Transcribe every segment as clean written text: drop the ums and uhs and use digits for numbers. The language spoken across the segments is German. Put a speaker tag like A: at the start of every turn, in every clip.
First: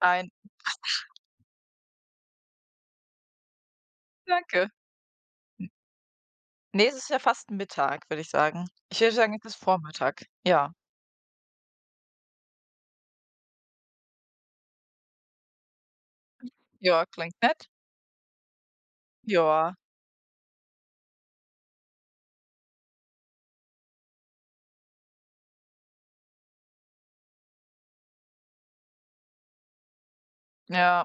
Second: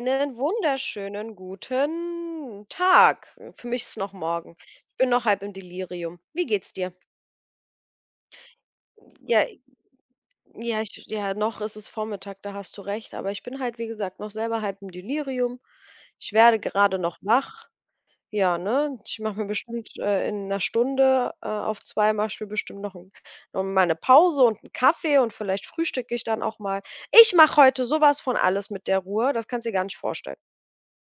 A: Nein,
B: wunderschönen guten Tag. Für mich ist es noch morgen.
A: danke.
B: Ich bin noch halb im Delirium. Wie geht's
A: Ne,
B: dir?
A: es ist ja fast Mittag, würde ich sagen. Ich würde sagen,
B: Ja,
A: es ist Vormittag. Ja.
B: ja, ja, noch ist es Vormittag, da hast du recht, aber ich bin halt, wie gesagt, noch selber halb im Delirium. Ich werde gerade
A: Ja,
B: noch
A: klingt
B: wach.
A: nett.
B: Ja, ne? Ich mache mir
A: Ja,
B: bestimmt in einer Stunde auf zwei mache ich mir bestimmt noch, noch mal eine Pause und einen Kaffee und vielleicht frühstücke ich dann auch mal. Ich mache heute sowas von alles mit der Ruhe, das kannst du dir gar nicht vorstellen.
A: ja,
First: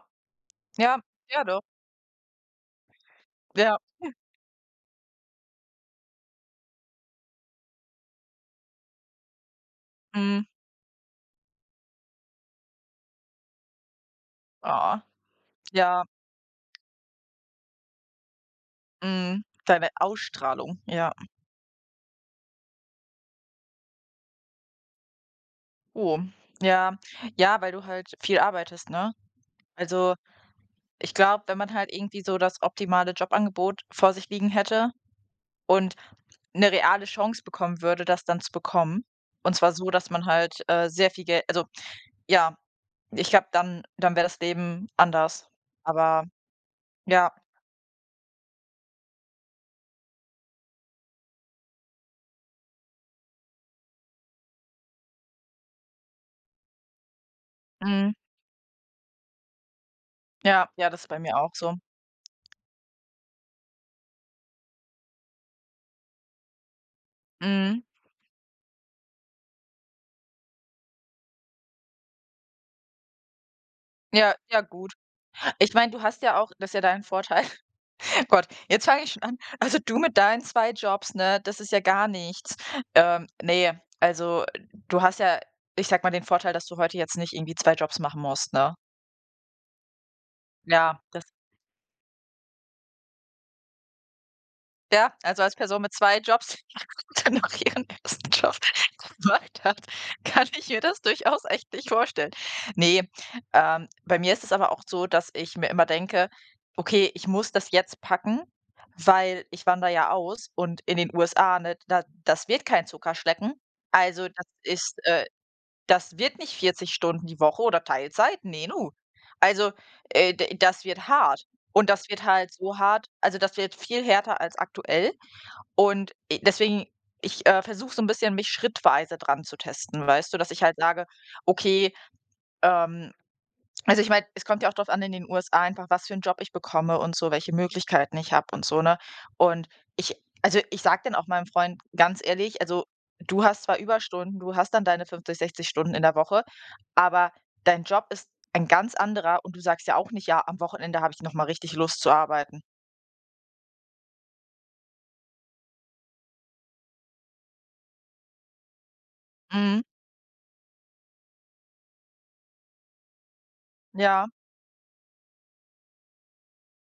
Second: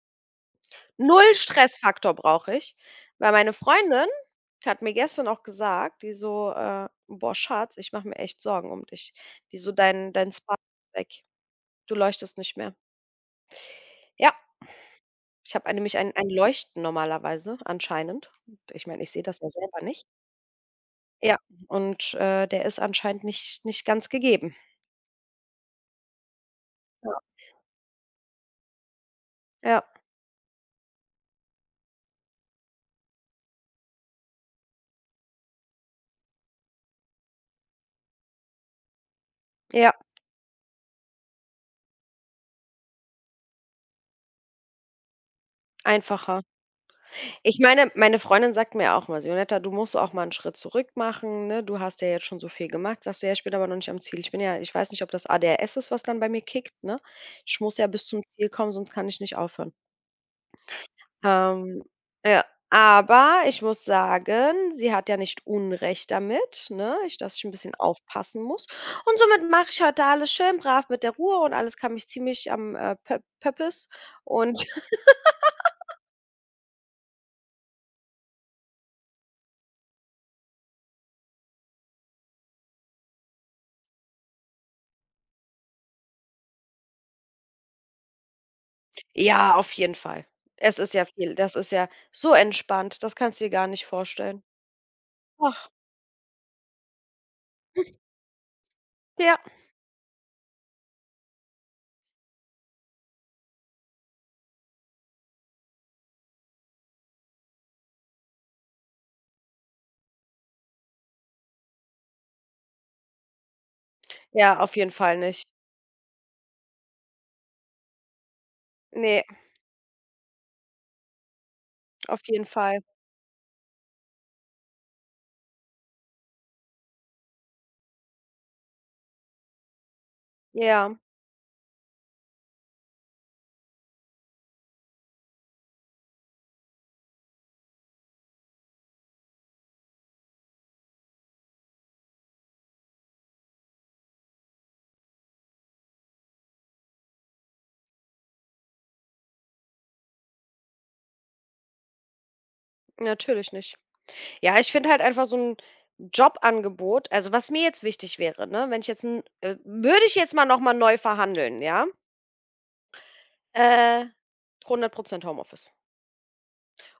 A: ja,
B: Null
A: ja doch.
B: Stressfaktor brauche ich, weil meine
A: Ja,
B: Freundin hat mir gestern auch gesagt, die so, „Boah, Schatz, ich mache mir echt Sorgen um dich.“ Die so: „Dein
A: mhm,
B: Spark ist weg. Du leuchtest nicht mehr.“ Ja,
A: ah,
B: ich habe nämlich
A: ja,
B: ein Leuchten normalerweise, anscheinend. Ich meine, ich sehe das
A: mhm,
B: ja selber
A: deine
B: nicht.
A: Ausstrahlung, ja.
B: Ja, und, der ist anscheinend nicht ganz gegeben.
A: Oh, ja.
B: Ja,
A: Ja, weil du halt viel arbeitest, ne?
B: ja,
A: Also, ich glaube, wenn man halt irgendwie so das optimale Jobangebot vor sich liegen hätte und eine reale Chance bekommen würde, das dann zu bekommen, und zwar so,
B: ja,
A: dass man halt, sehr viel Geld. Also, ja, ich glaube, dann wäre das Leben anders. Aber
B: einfacher.
A: ja,
B: Ich meine, meine Freundin sagt mir auch mal: "Sionetta, du musst auch mal einen Schritt zurück machen, ne? Du hast ja jetzt schon so viel gemacht.“ Sagst du: „Ja, ich bin aber noch nicht am Ziel. Ich bin ja ich weiß nicht, ob das ADHS ist, was dann bei mir kickt, ne? Ich muss ja bis
A: mhm,
B: zum Ziel kommen, sonst kann ich nicht aufhören.“
A: ja, ja, das ist bei mir auch so.
B: Ähm, ja, aber ich muss sagen, sie hat ja nicht Unrecht damit, ne, ich dass ich ein bisschen
A: Mhm.
B: aufpassen muss. Und somit mache ich heute alles schön brav mit der Ruhe und alles kann mich ziemlich am, Pö Pöppes
A: Ja, ja
B: und.
A: gut. Ich meine, du hast ja auch, das ist ja dein Vorteil. Gott, jetzt fange ich schon an. Also, du mit deinen 2 Jobs, ne, das ist ja gar nichts. Ne, also, du hast ja, ich sag mal, den Vorteil, dass du heute jetzt nicht irgendwie 2 Jobs machen musst, ne?
B: Ja, auf jeden Fall. Es ist
A: Ja,
B: ja
A: das.
B: viel das ist ja so entspannt, das kannst du dir gar nicht vorstellen.
A: Ja, also als
B: Ach,
A: Person mit 2 Jobs, die dann noch ihren ersten Job
B: ja.
A: gemacht hat, kann ich mir das durchaus echt nicht vorstellen. Ne, bei mir ist es aber auch so, dass ich mir immer denke: „Okay, ich muss das jetzt packen, weil ich wandere ja aus“, und in den USA, ne, da, das wird kein Zuckerschlecken. Also, das
B: Ja, auf jeden
A: ist,
B: Fall nicht.
A: das wird nicht 40 Stunden die Woche oder Teilzeit, ne nu.
B: Ne,
A: Also, d das wird hart, und das wird
B: auf jeden
A: halt so
B: Fall.
A: hart, also, das wird viel härter als aktuell, und, deswegen versuche so ein bisschen, mich schrittweise dran zu testen, weißt du? Dass ich halt
B: Ja,
A: sage: „Okay, ähm“ also, ich meine, es kommt ja auch drauf an in den USA einfach, was für einen Job ich bekomme und so, welche Möglichkeiten ich habe und so, ne? Und ich also, ich sage dann auch meinem Freund ganz ehrlich: „Also, du hast zwar Überstunden, du hast dann deine 50, 60 Stunden in der Woche, aber dein Job ist ein ganz anderer und du sagst ja auch nicht: ‚Ja, am Wochenende habe ich noch mal richtig Lust zu arbeiten.'“
B: natürlich nicht. Ja, ich finde halt einfach so 'n Jobangebot, also, was mir jetzt wichtig wäre, ne? wenn ich jetzt 'n
A: Mhm.
B: Würde ich jetzt mal noch mal neu verhandeln, ja? Äh,
A: Ja.
B: 100% Homeoffice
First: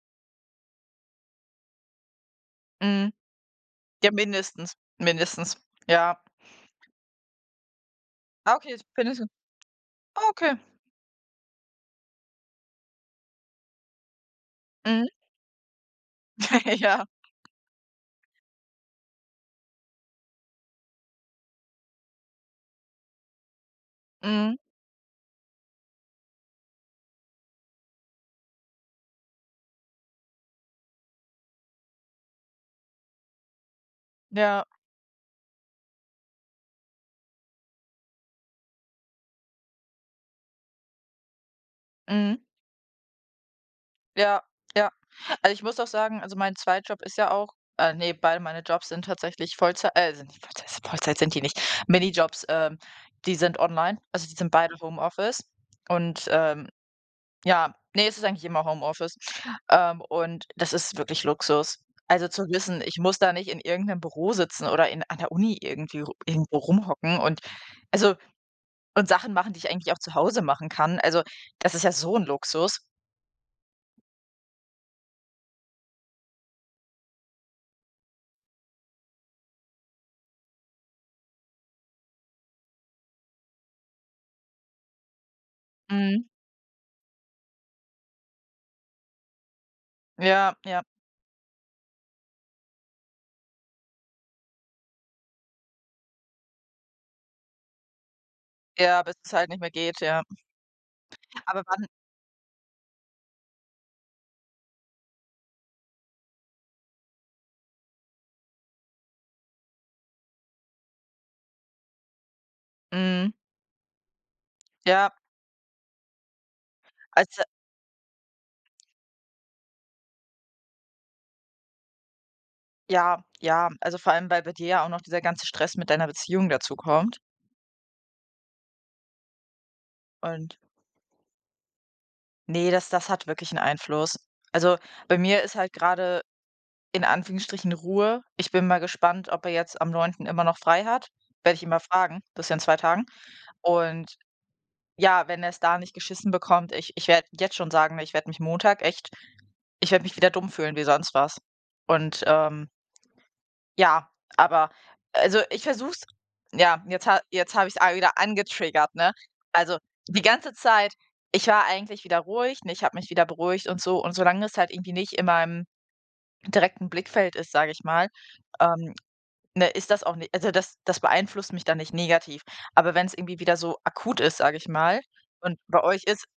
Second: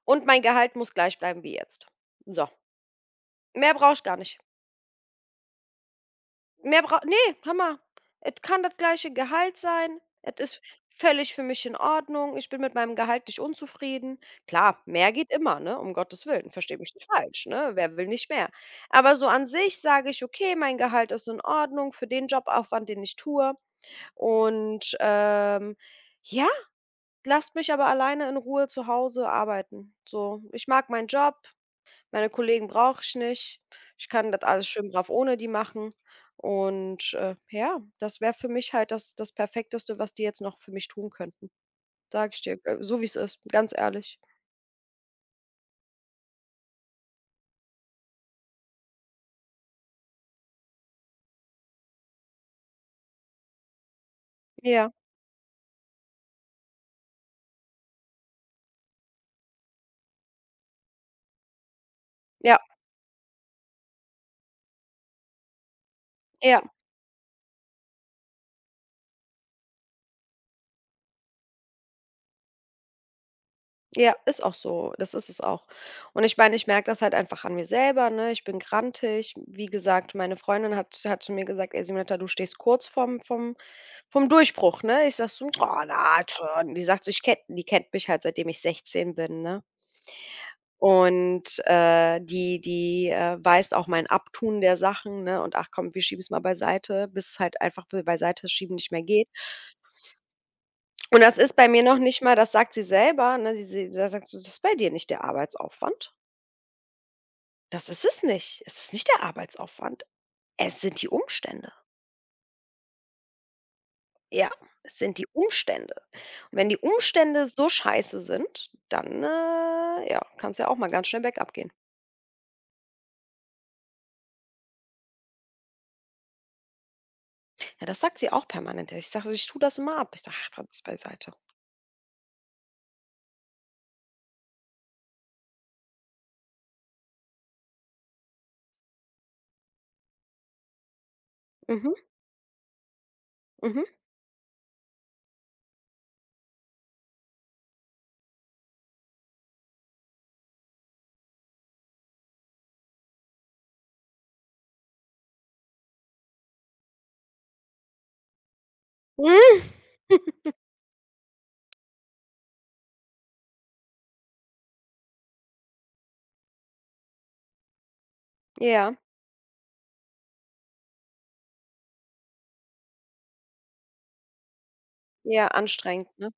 B: und mein Gehalt muss gleich bleiben wie jetzt. So,
A: Mhm.
B: mehr brauche ich
A: Ja,
B: gar nicht.
A: mindestens, mindestens, ja.
B: Mehr braucht, ne, hör mal, et
A: Ah,
B: kann
A: okay,
B: das
A: das
B: gleiche
A: findest du,
B: Gehalt sein.
A: ah,
B: Es
A: okay.
B: ist völlig für mich in Ordnung. Ich bin mit meinem Gehalt nicht unzufrieden. Klar,
A: Mhm.
B: mehr geht immer, ne, um Gottes Willen, versteh mich
A: Ja,
B: nicht falsch, ne? Wer will nicht mehr? Aber so an sich sage ich: „Okay, mein Gehalt ist in Ordnung für den Jobaufwand, den ich tue
A: mhm,
B: und, ja, lasst mich aber alleine in Ruhe zu Hause arbeiten.“ So, ich mag meinen Job. Meine Kollegen brauche ich nicht. Ich kann das
A: ja,
B: alles schön brav ohne die machen. Und, ja, das wäre für mich halt das Perfekteste, was die jetzt noch für mich tun könnten. Sage
A: mhm,
B: ich dir, so wie es ist, ganz ehrlich.
A: ja, ja. Also, ich muss auch sagen, also, mein Zweitjob ist ja auch, ne, beide meine Jobs sind tatsächlich Vollzei sind nicht Vollzeit, Vollzeit sind die nicht. Minijobs, die sind online, also, die sind beide
B: Ja,
A: Homeoffice und, ja, ne, es ist eigentlich immer Homeoffice. Und das ist wirklich Luxus. Also, zu
B: ja,
A: wissen, ich muss da nicht in irgendeinem Büro sitzen oder in an der Uni irgendwie ru irgendwo
B: ja,
A: rumhocken und also, und Sachen machen, die ich eigentlich auch zu Hause machen kann. Also, das ist ja so ein Luxus.
B: ja, ist auch so. Das ist es auch. Und ich meine, ich merke das halt einfach an mir selber, ne? Ich bin grantig. Wie gesagt, meine Freundin hat zu mir gesagt: „Ey Simonetta, du stehst kurz vom Durchbruch“, ne? Ich sag so: „Oh, na
A: Mhm.
B: schon.“ Die sagt so, ich kenn die kennt mich halt, seitdem ich 16 bin, ne?
A: Ja, ja,
B: Und, die die, weiß auch mein Abtun der Sachen, ne, und: „Ach komm, wir schieben es mal beiseite“, bis es halt einfach be beiseite schieben nicht
A: ja,
B: mehr
A: bis
B: geht.
A: es halt nicht mehr geht, ja.
B: Und das ist
A: Aber
B: bei mir
A: wann,
B: noch nicht mal, das sagt sie selber, ne? Sie da sagt sie: „Das ist bei dir nicht der Arbeitsaufwand.“ Das ist es nicht. Es ist nicht der Arbeitsaufwand. Es sind die Umstände.
A: mhm,
B: Ja, es
A: ja,
B: sind die Umstände. Und wenn die
A: als
B: Umstände so scheiße sind, dann, ja, kann's ja auch mal ganz schnell bergab gehen.
A: ja, ja, also, vor allem, weil bei dir ja auch noch dieser ganze Stress mit deiner Beziehung dazukommt
B: Ja, das sagt sie auch permanent. Ich sage so: „Ich tue das immer ab.“ Ich sage: „Ach,
A: und
B: das ist beiseite.“
A: nee, das hat wirklich einen Einfluss. Also, bei mir ist halt gerade in Anführungsstrichen Ruhe. Ich bin mal gespannt, ob er jetzt am Neunten immer noch frei hat. Werde ich ihn mal
B: Mhm.
A: fragen. Das ist ja in 2 Tagen.
B: Mhm.
A: Und ja, wenn er es da nicht geschissen bekommt, ich werde jetzt schon sagen, ich werde mich Montag echt, ich werde mich wieder dumm fühlen wie sonst was. Und, ja, aber also, ich versuche es, ja, jetzt habe ich's a wieder angetriggert, ne?
B: Hm,
A: Also, die ganze Zeit, ich war eigentlich wieder ruhig, ne, ich habe mich wieder beruhigt und so. Und solange es halt irgendwie nicht in meinem direkten Blickfeld ist, sage ich mal, ähm,
B: ja,
A: ne, ist das auch nicht, also, das beeinflusst mich dann nicht negativ. Aber wenn es irgendwie wieder so akut ist, sage ich mal,
B: ja,
A: und bei euch
B: anstrengend,
A: ist,
B: ne?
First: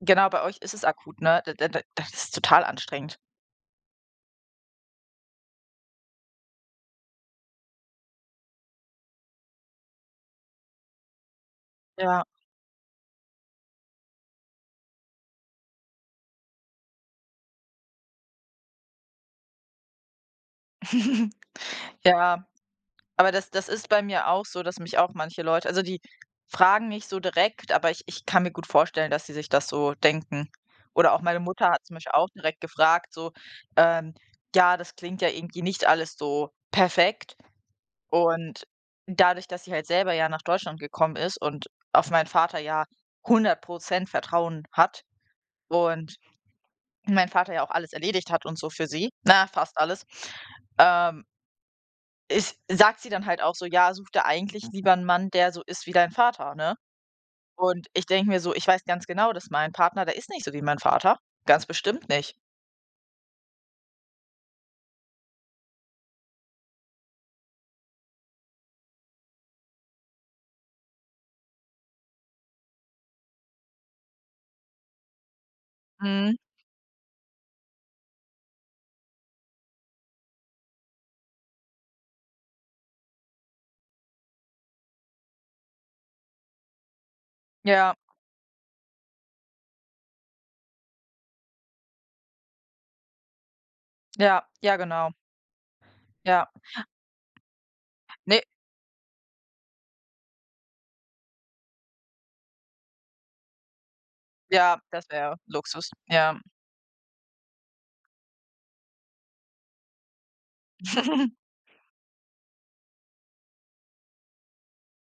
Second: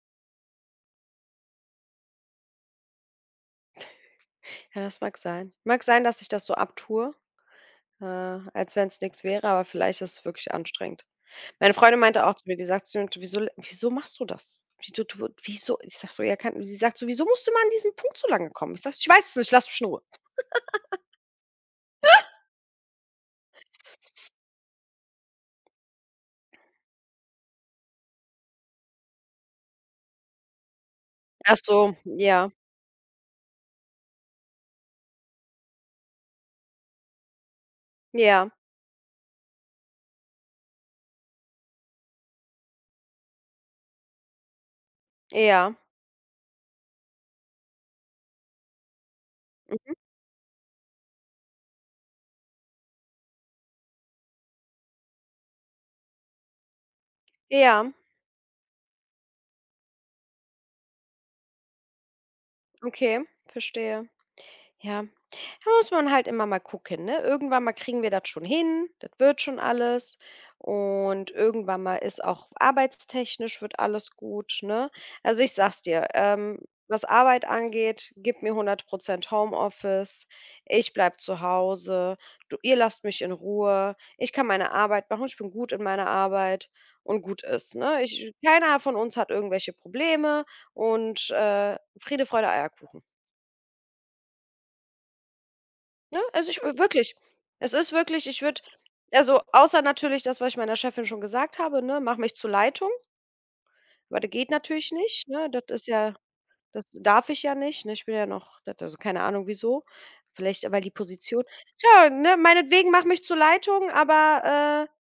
A: genau, bei euch ist es akut, ne? Da das ist total anstrengend.
B: Ja, das mag sein. Mag sein, dass ich das so abtue, äh, als wenn es nichts wäre, aber vielleicht ist es wirklich anstrengend. Meine Freundin
A: Ja.
B: meinte auch zu mir, die sagt zu mir: „Wieso l wieso machst du das? Wie du wieso?“ Ich sag so: „Ja, kann“. Sie sagt so: „Wieso musst du immer an diesen Punkt so lange kommen?“ Ich sag: „Ich weiß es nicht, lass mich in Ruhe.“
A: Ja, aber das ist bei mir auch so, dass mich auch manche Leute, also, die fragen nicht so direkt, aber ich kann mir gut vorstellen, dass sie sich das so denken. Oder auch meine
B: Ach
A: Mutter hat zum
B: so,
A: Beispiel auch
B: ja,
A: direkt gefragt, so, ähm: „Ja, das klingt ja irgendwie nicht alles so perfekt.“
B: ja,
A: Und dadurch, dass sie halt selber ja nach Deutschland gekommen ist und auf meinen Vater ja 100% Vertrauen hat
B: ja,
A: und mein Vater ja auch alles erledigt hat und so für sie, na, fast
B: mhm,
A: alles, ähm, ist sagt sie dann halt auch so: „Ja, such dir eigentlich lieber einen Mann, der so ist wie dein Vater“, ne? Und
B: ja,
A: ich denke mir so: „Ich weiß ganz genau, dass mein Partner, der ist nicht so wie mein Vater, ganz bestimmt nicht.“
B: okay, verstehe. Ja, da muss man halt immer mal gucken, ne? Irgendwann mal kriegen wir das schon hin, das wird schon alles. Und irgendwann mal ist auch arbeitstechnisch wird alles gut, ne? Also ich sag's dir,
A: Mhm.
B: was Arbeit angeht, gib mir 100% Homeoffice, ich bleib zu Hause, du, ihr lasst mich in Ruhe, ich kann meine Arbeit machen, ich bin gut in meiner Arbeit und gut ist,
A: Ja,
B: ne? Keiner von uns hat irgendwelche Probleme und Friede, Freude, Eierkuchen.
A: ja, ja, genau.
B: Ne?
A: Ja.
B: Also, ich wirklich. Es ist wirklich,
A: Ne,
B: ich würde, also, außer natürlich das, was ich meiner Chefin schon gesagt habe, ne: „Mach mich zur Leitung“, weil das geht
A: ja,
B: natürlich
A: das
B: nicht,
A: wäre
B: ne? Das ist
A: Luxus.
B: ja
A: Ja.
B: das darf ich ja nicht, ne? Ich bin ja noch das, also, keine Ahnung wieso. Vielleicht, weil die Position, tja, ne, meinetwegen mach mich zur Leitung, aber,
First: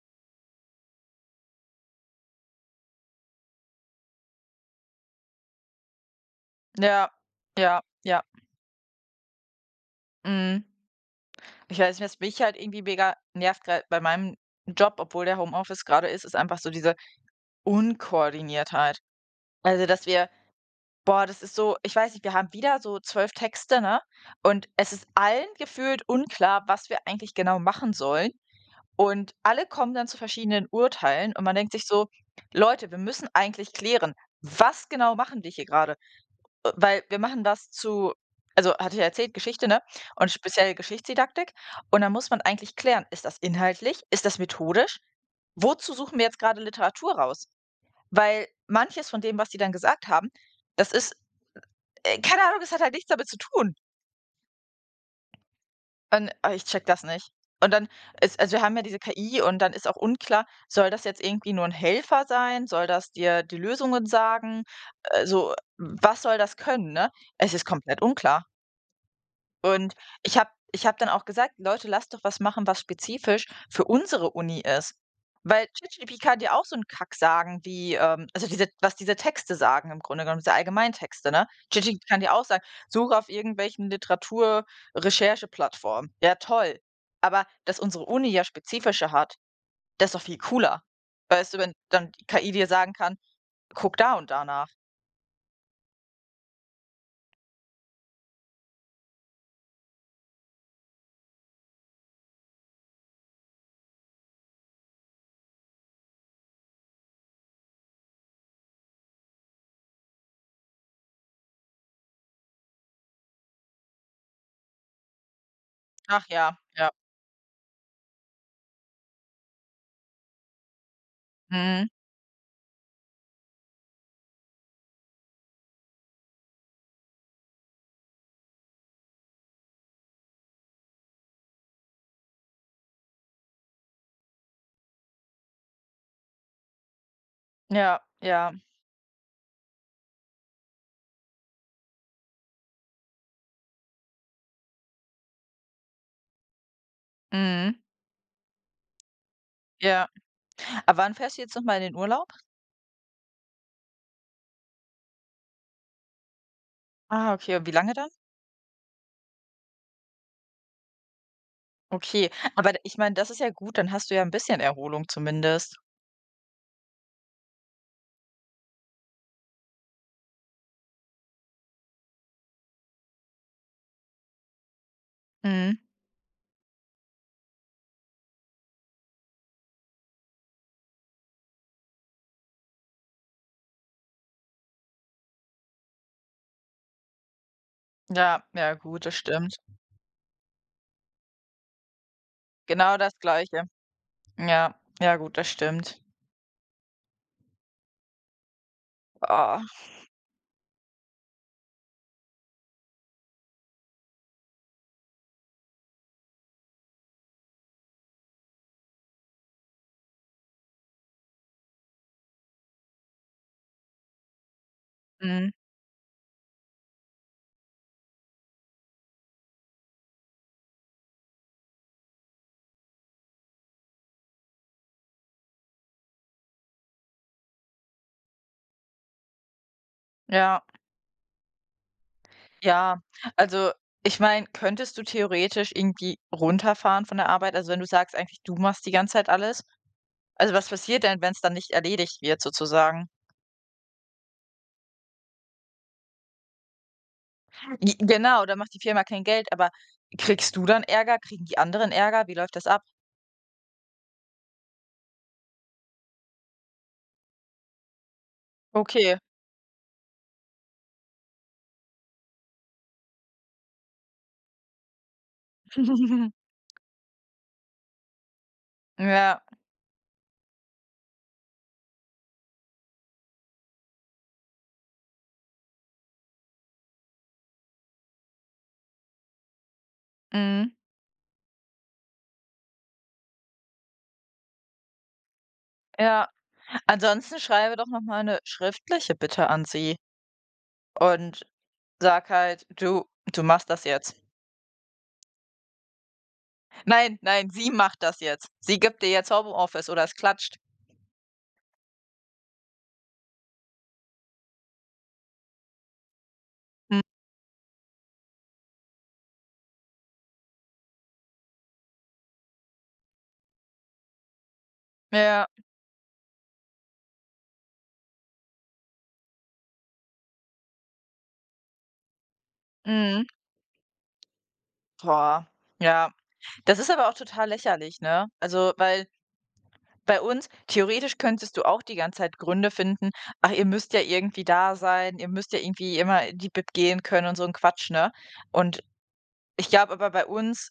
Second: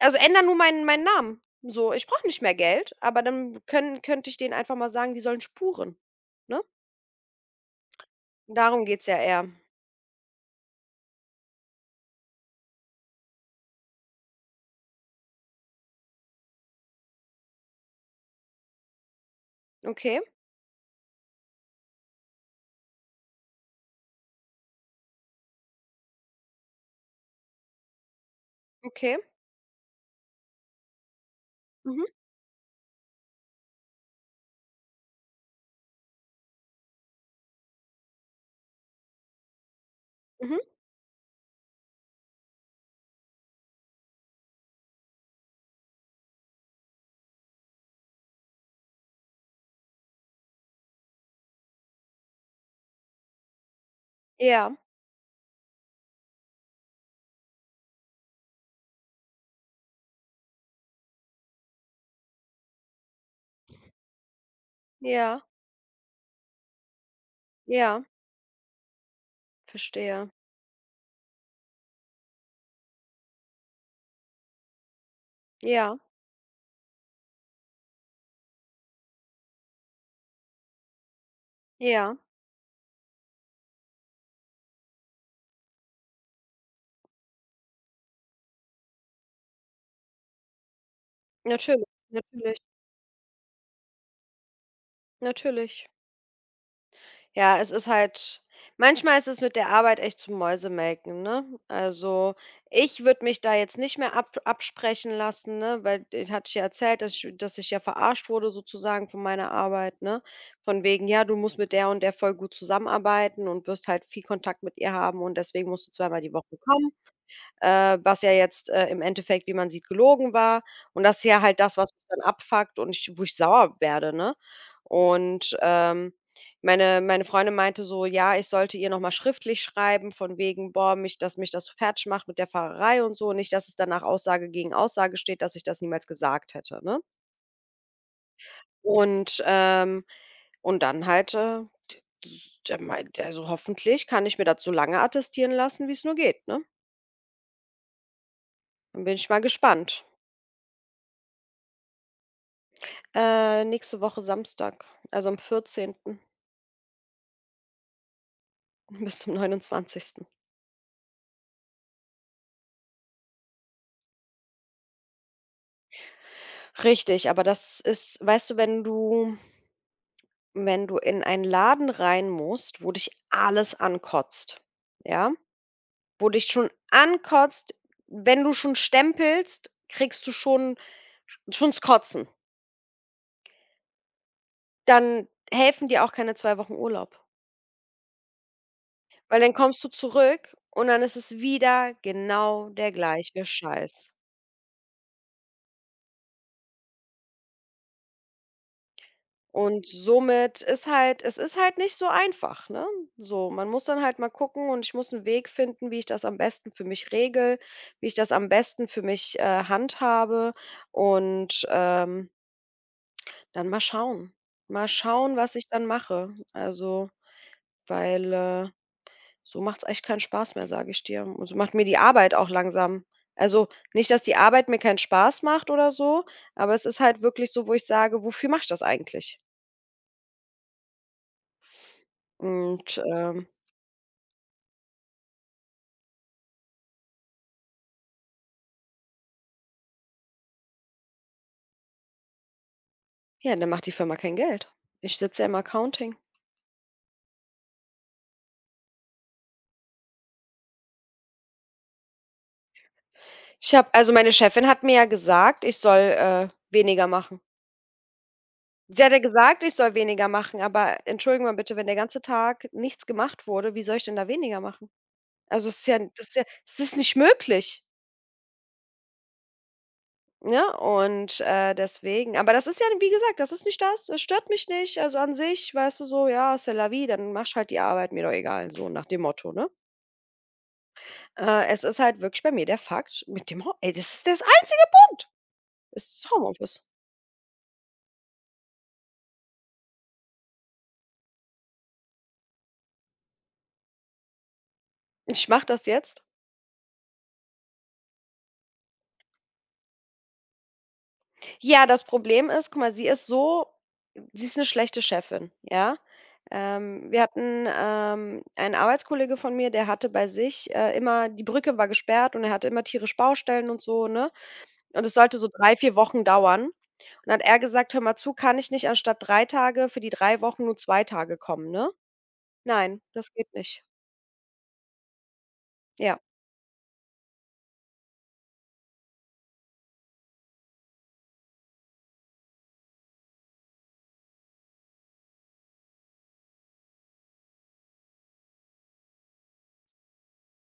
B: also, änder nur meinen Namen. So, ich brauche nicht mehr Geld, aber dann können könnte ich denen einfach mal sagen, die sollen spuren, ne?
A: Ja, ja, ja.
B: Darum geht's ja eher.
A: Mhm. Ich weiß nicht, was mich halt irgendwie mega nervt, grad bei meinem Job, obwohl der Homeoffice gerade ist, ist einfach so diese Unkoordiniertheit. Also, dass
B: Okay,
A: wir, boah, das ist so, ich weiß nicht, wir haben wieder so 12 Texte, ne? Und es ist allen gefühlt unklar, was wir eigentlich genau machen sollen.
B: okay.
A: Und alle kommen dann zu verschiedenen Urteilen und man denkt sich
B: Mhm,
A: so: „Leute, wir müssen eigentlich klären, was genau machen wir hier gerade? Weil wir machen das zu, also hatte ich ja erzählt, Geschichte, ne, und
B: mhm.
A: speziell Geschichtsdidaktik. Und dann muss man eigentlich klären: Ist das inhaltlich? Ist das methodisch? Wozu suchen wir jetzt gerade Literatur raus? Weil manches von dem, was die dann gesagt haben, das ist, keine Ahnung, das hat halt nichts damit zu tun.
B: Ja,
A: Und, ah, ich checke das nicht. Und dann ist, also wir haben ja diese KI, und dann ist auch unklar, soll das jetzt irgendwie nur ein Helfer sein? Soll das dir die Lösungen sagen?
B: ja,
A: So, was soll das können, ne? Es ist komplett
B: ja.
A: unklar. Und
B: Verstehe.
A: ich habe dann auch gesagt: „Leute, lasst doch was machen, was spezifisch für unsere Uni ist.“ Weil
B: Ja,
A: ChatGPT kann dir auch so 'n Kack sagen wie, also diese, was diese Texte sagen im Grunde genommen, diese Allgemeintexte, ne? ChatGPT
B: ja,
A: kann dir auch sagen: „Suche auf irgendwelchen Literatur-Rechercheplattformen.“ Ja, toll. Aber dass unsere Uni ja spezifische hat, das ist doch viel cooler. Weißt du, wenn
B: natürlich,
A: dann die KI
B: natürlich,
A: dir sagen kann: „Guck da und danach“,
B: natürlich. Ja, es ist halt manchmal ist es mit der Arbeit echt zum Mäusemelken, ne? Also, ich würde mich da jetzt nicht mehr ab absprechen lassen, ne, weil ich hatte ich ja erzählt, dass ich ja verarscht wurde sozusagen von meiner Arbeit, ne? Von wegen: „Ja, du musst mit der und der voll gut zusammenarbeiten und wirst halt viel Kontakt mit ihr haben und deswegen musst du zweimal
A: ach
B: die Woche
A: ja, ja.
B: kommen.“ Was ja jetzt, im Endeffekt, wie man sieht, gelogen war. Und das ist ja halt das,
A: Mhm.
B: was mich dann abfuckt und ich wo ich sauer werde, ne? Und, meine Freundin meinte so: „Ja, ich sollte ihr noch mal schriftlich schreiben von wegen: „Boah, mich dass mich das so fertig macht mit der Fahrerei und so, nicht, dass es danach Aussage gegen Aussage steht, dass ich das niemals gesagt hätte“, ne?
A: Ja, ja.
B: Und, ähm und dann halt, der meint, also, hoffentlich kann ich mir das so lange attestieren lassen, wie es nur geht, ne?
A: Mhm.
B: Dann bin ich mal gespannt.
A: Ja. Aber wann fährst du jetzt noch mal in den Urlaub?
B: Nächste Woche Samstag, also am 14.
A: Ah, okay. Und wie lange dann?
B: bis zum neunundzwanzigsten.
A: Okay. Aber d ich meine, das ist ja gut, dann hast du ja ein bisschen Erholung zumindest.
B: Richtig, aber das ist weißt du, wenn du in einen Laden rein musst, wo dich alles ankotzt, ja?
A: Mhm.
B: Wo dich schon ankotzt, wenn du schon stempelst, kriegst du schon's Kotzen. Dann helfen dir auch keine 2 Wochen Urlaub,
A: Ja, ja gut, das
B: weil dann
A: stimmt.
B: kommst du zurück und dann ist es wieder genau der
A: Genau das
B: gleiche
A: Gleiche.
B: Scheiß.
A: Ja, ja gut, das stimmt. Ah.
B: Und somit ist halt, es ist halt nicht so einfach, ne? So, man muss dann halt mal gucken und ich muss einen Weg finden, wie ich das am besten für mich, handhabe und, dann mal schauen. Mal schauen,
A: Mhm.
B: was ich dann mache. Also, weil, so macht's echt keinen Spaß mehr, sage ich dir. Und so macht mir die Arbeit auch langsam, also, nicht, dass die Arbeit mir keinen Spaß macht oder so, aber es ist halt wirklich so, wo ich sage: „Wofür mache ich das eigentlich?“
A: Ja,
B: Und,
A: ja.
B: ähm
A: Also, ich meine, könntest du theoretisch irgendwie runterfahren von der Arbeit? Also, wenn du sagst eigentlich, du machst die ganze Zeit alles. Also, was passiert denn, wenn es dann nicht erledigt wird sozusagen?
B: Ja, dann macht die Firma kein Geld. Ich sitze ja im Accounting.
A: G genau, dann macht die Firma kein Geld, aber kriegst du dann Ärger? Kriegen die anderen Ärger? Wie läuft das ab?
B: Ich habe also meine Chefin hat mir ja gesagt, ich soll, weniger machen. Sie hat ja
A: Okay.
B: gesagt, ich soll weniger machen, aber entschuldigen mal bitte, wenn der ganze Tag nichts gemacht wurde, wie soll ich denn da weniger machen? Also, es ist nicht möglich.
A: Ja,
B: Ja. Und, deswegen, aber das ist ja, wie gesagt, das ist nicht das, das stört mich nicht. Also, an sich, weißt du, so, ja, c'est la vie, dann machst halt die Arbeit, mir doch egal, so nach dem Motto, ne?
A: mhm.
B: Es ist halt wirklich bei mir der Fakt mit dem Ho ey, das ist das einzige Punkt. Ist
A: Ja.
B: Homeoffice.
A: Ansonsten schreibe doch noch mal 'ne schriftliche Bitte an sie und sag halt: „Du, du machst das jetzt.“
B: Ich mache das jetzt.
A: Nein, nein, sie macht das jetzt. Sie gibt dir jetzt Homeoffice oder es klatscht.
B: Ja, das Problem ist, guck mal, sie ist eine schlechte Chefin, ja?
A: Hm,
B: Wir hatten, einen Arbeitskollege von mir, der hatte bei sich, immer die Brücke war gesperrt und er hatte immer tierisch Baustellen und so, ne? Und es sollte
A: ja,
B: so 3 4 Wochen dauern. Und dann hat er gesagt: „Hör mal zu, kann ich nicht anstatt 3 Tage für die 3 Wochen nur 2 Tage kommen, ne?“ Nein,
A: mhm.
B: das geht nicht.
A: Boah, ja.
B: Ja,
A: Das ist aber auch total lächerlich, ne? Also, weil bei uns theoretisch könntest du auch die ganze Zeit Gründe finden: „Ach, ihr müsst ja irgendwie da sein, ihr müsst ja irgendwie immer in die Bib gehen können“ und so ein Quatsch, ne? Und ich glaube aber bei uns,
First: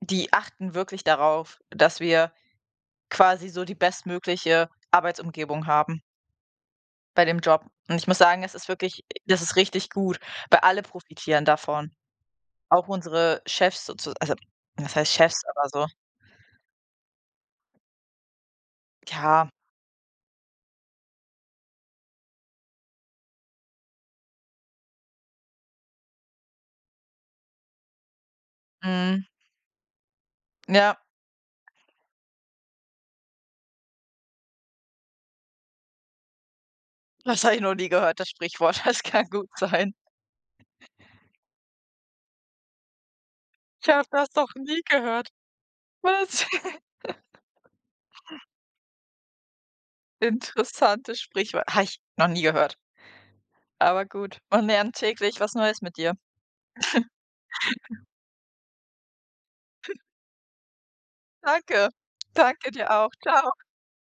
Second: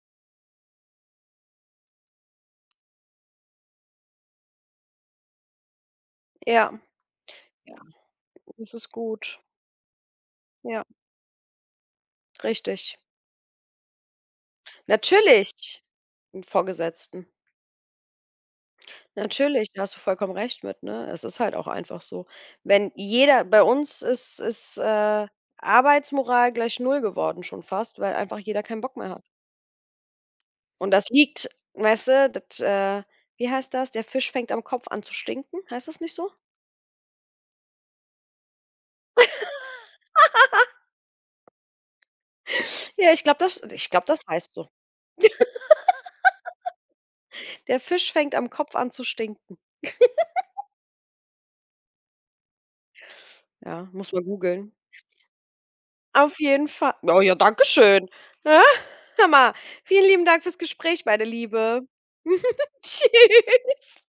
A: die achten wirklich darauf, dass wir quasi so die bestmögliche Arbeitsumgebung haben
B: ja,
A: bei dem Job.
B: ja,
A: Und ich muss sagen, es ist
B: das ist
A: wirklich,
B: gut.
A: das ist richtig gut, weil alle
B: Ja,
A: profitieren davon. Auch
B: richtig.
A: unsere Chefs, sozu, also, das heißt Chefs, aber
B: Natürlich.
A: so,
B: 'N Vorgesetzten.
A: ja,
B: Natürlich, da hast du vollkommen recht mit, ne? Es ist halt auch einfach so. Wenn jeder bei uns ist, Arbeitsmoral gleich null geworden schon fast, weil einfach jeder keinen Bock mehr
A: mhm,
B: hat. Und
A: ja,
B: das liegt, weißt du, das, wie heißt das? „Der Fisch fängt am Kopf an zu stinken“, heißt das nicht so?
A: das habe ich noch nie gehört, das Sprichwort. Das kann gut sein.
B: Ja, ich glaube,
A: Ich habe
B: das
A: das doch
B: heißt so.
A: nie gehört. Was?
B: „Der Fisch fängt am Kopf an zu stinken.“
A: Interessantes Sprichwort. Habe ich noch nie gehört.
B: Ja,
A: Aber
B: muss man
A: gut, man
B: googeln.
A: lernt täglich was Neues mit dir.
B: Auf jeden Fall. Oh ja, danke schön. Ne? Hör vielen lieben Dank fürs Gespräch, meine Liebe.
A: Danke. Danke dir auch. Ciao.
B: Tschüss.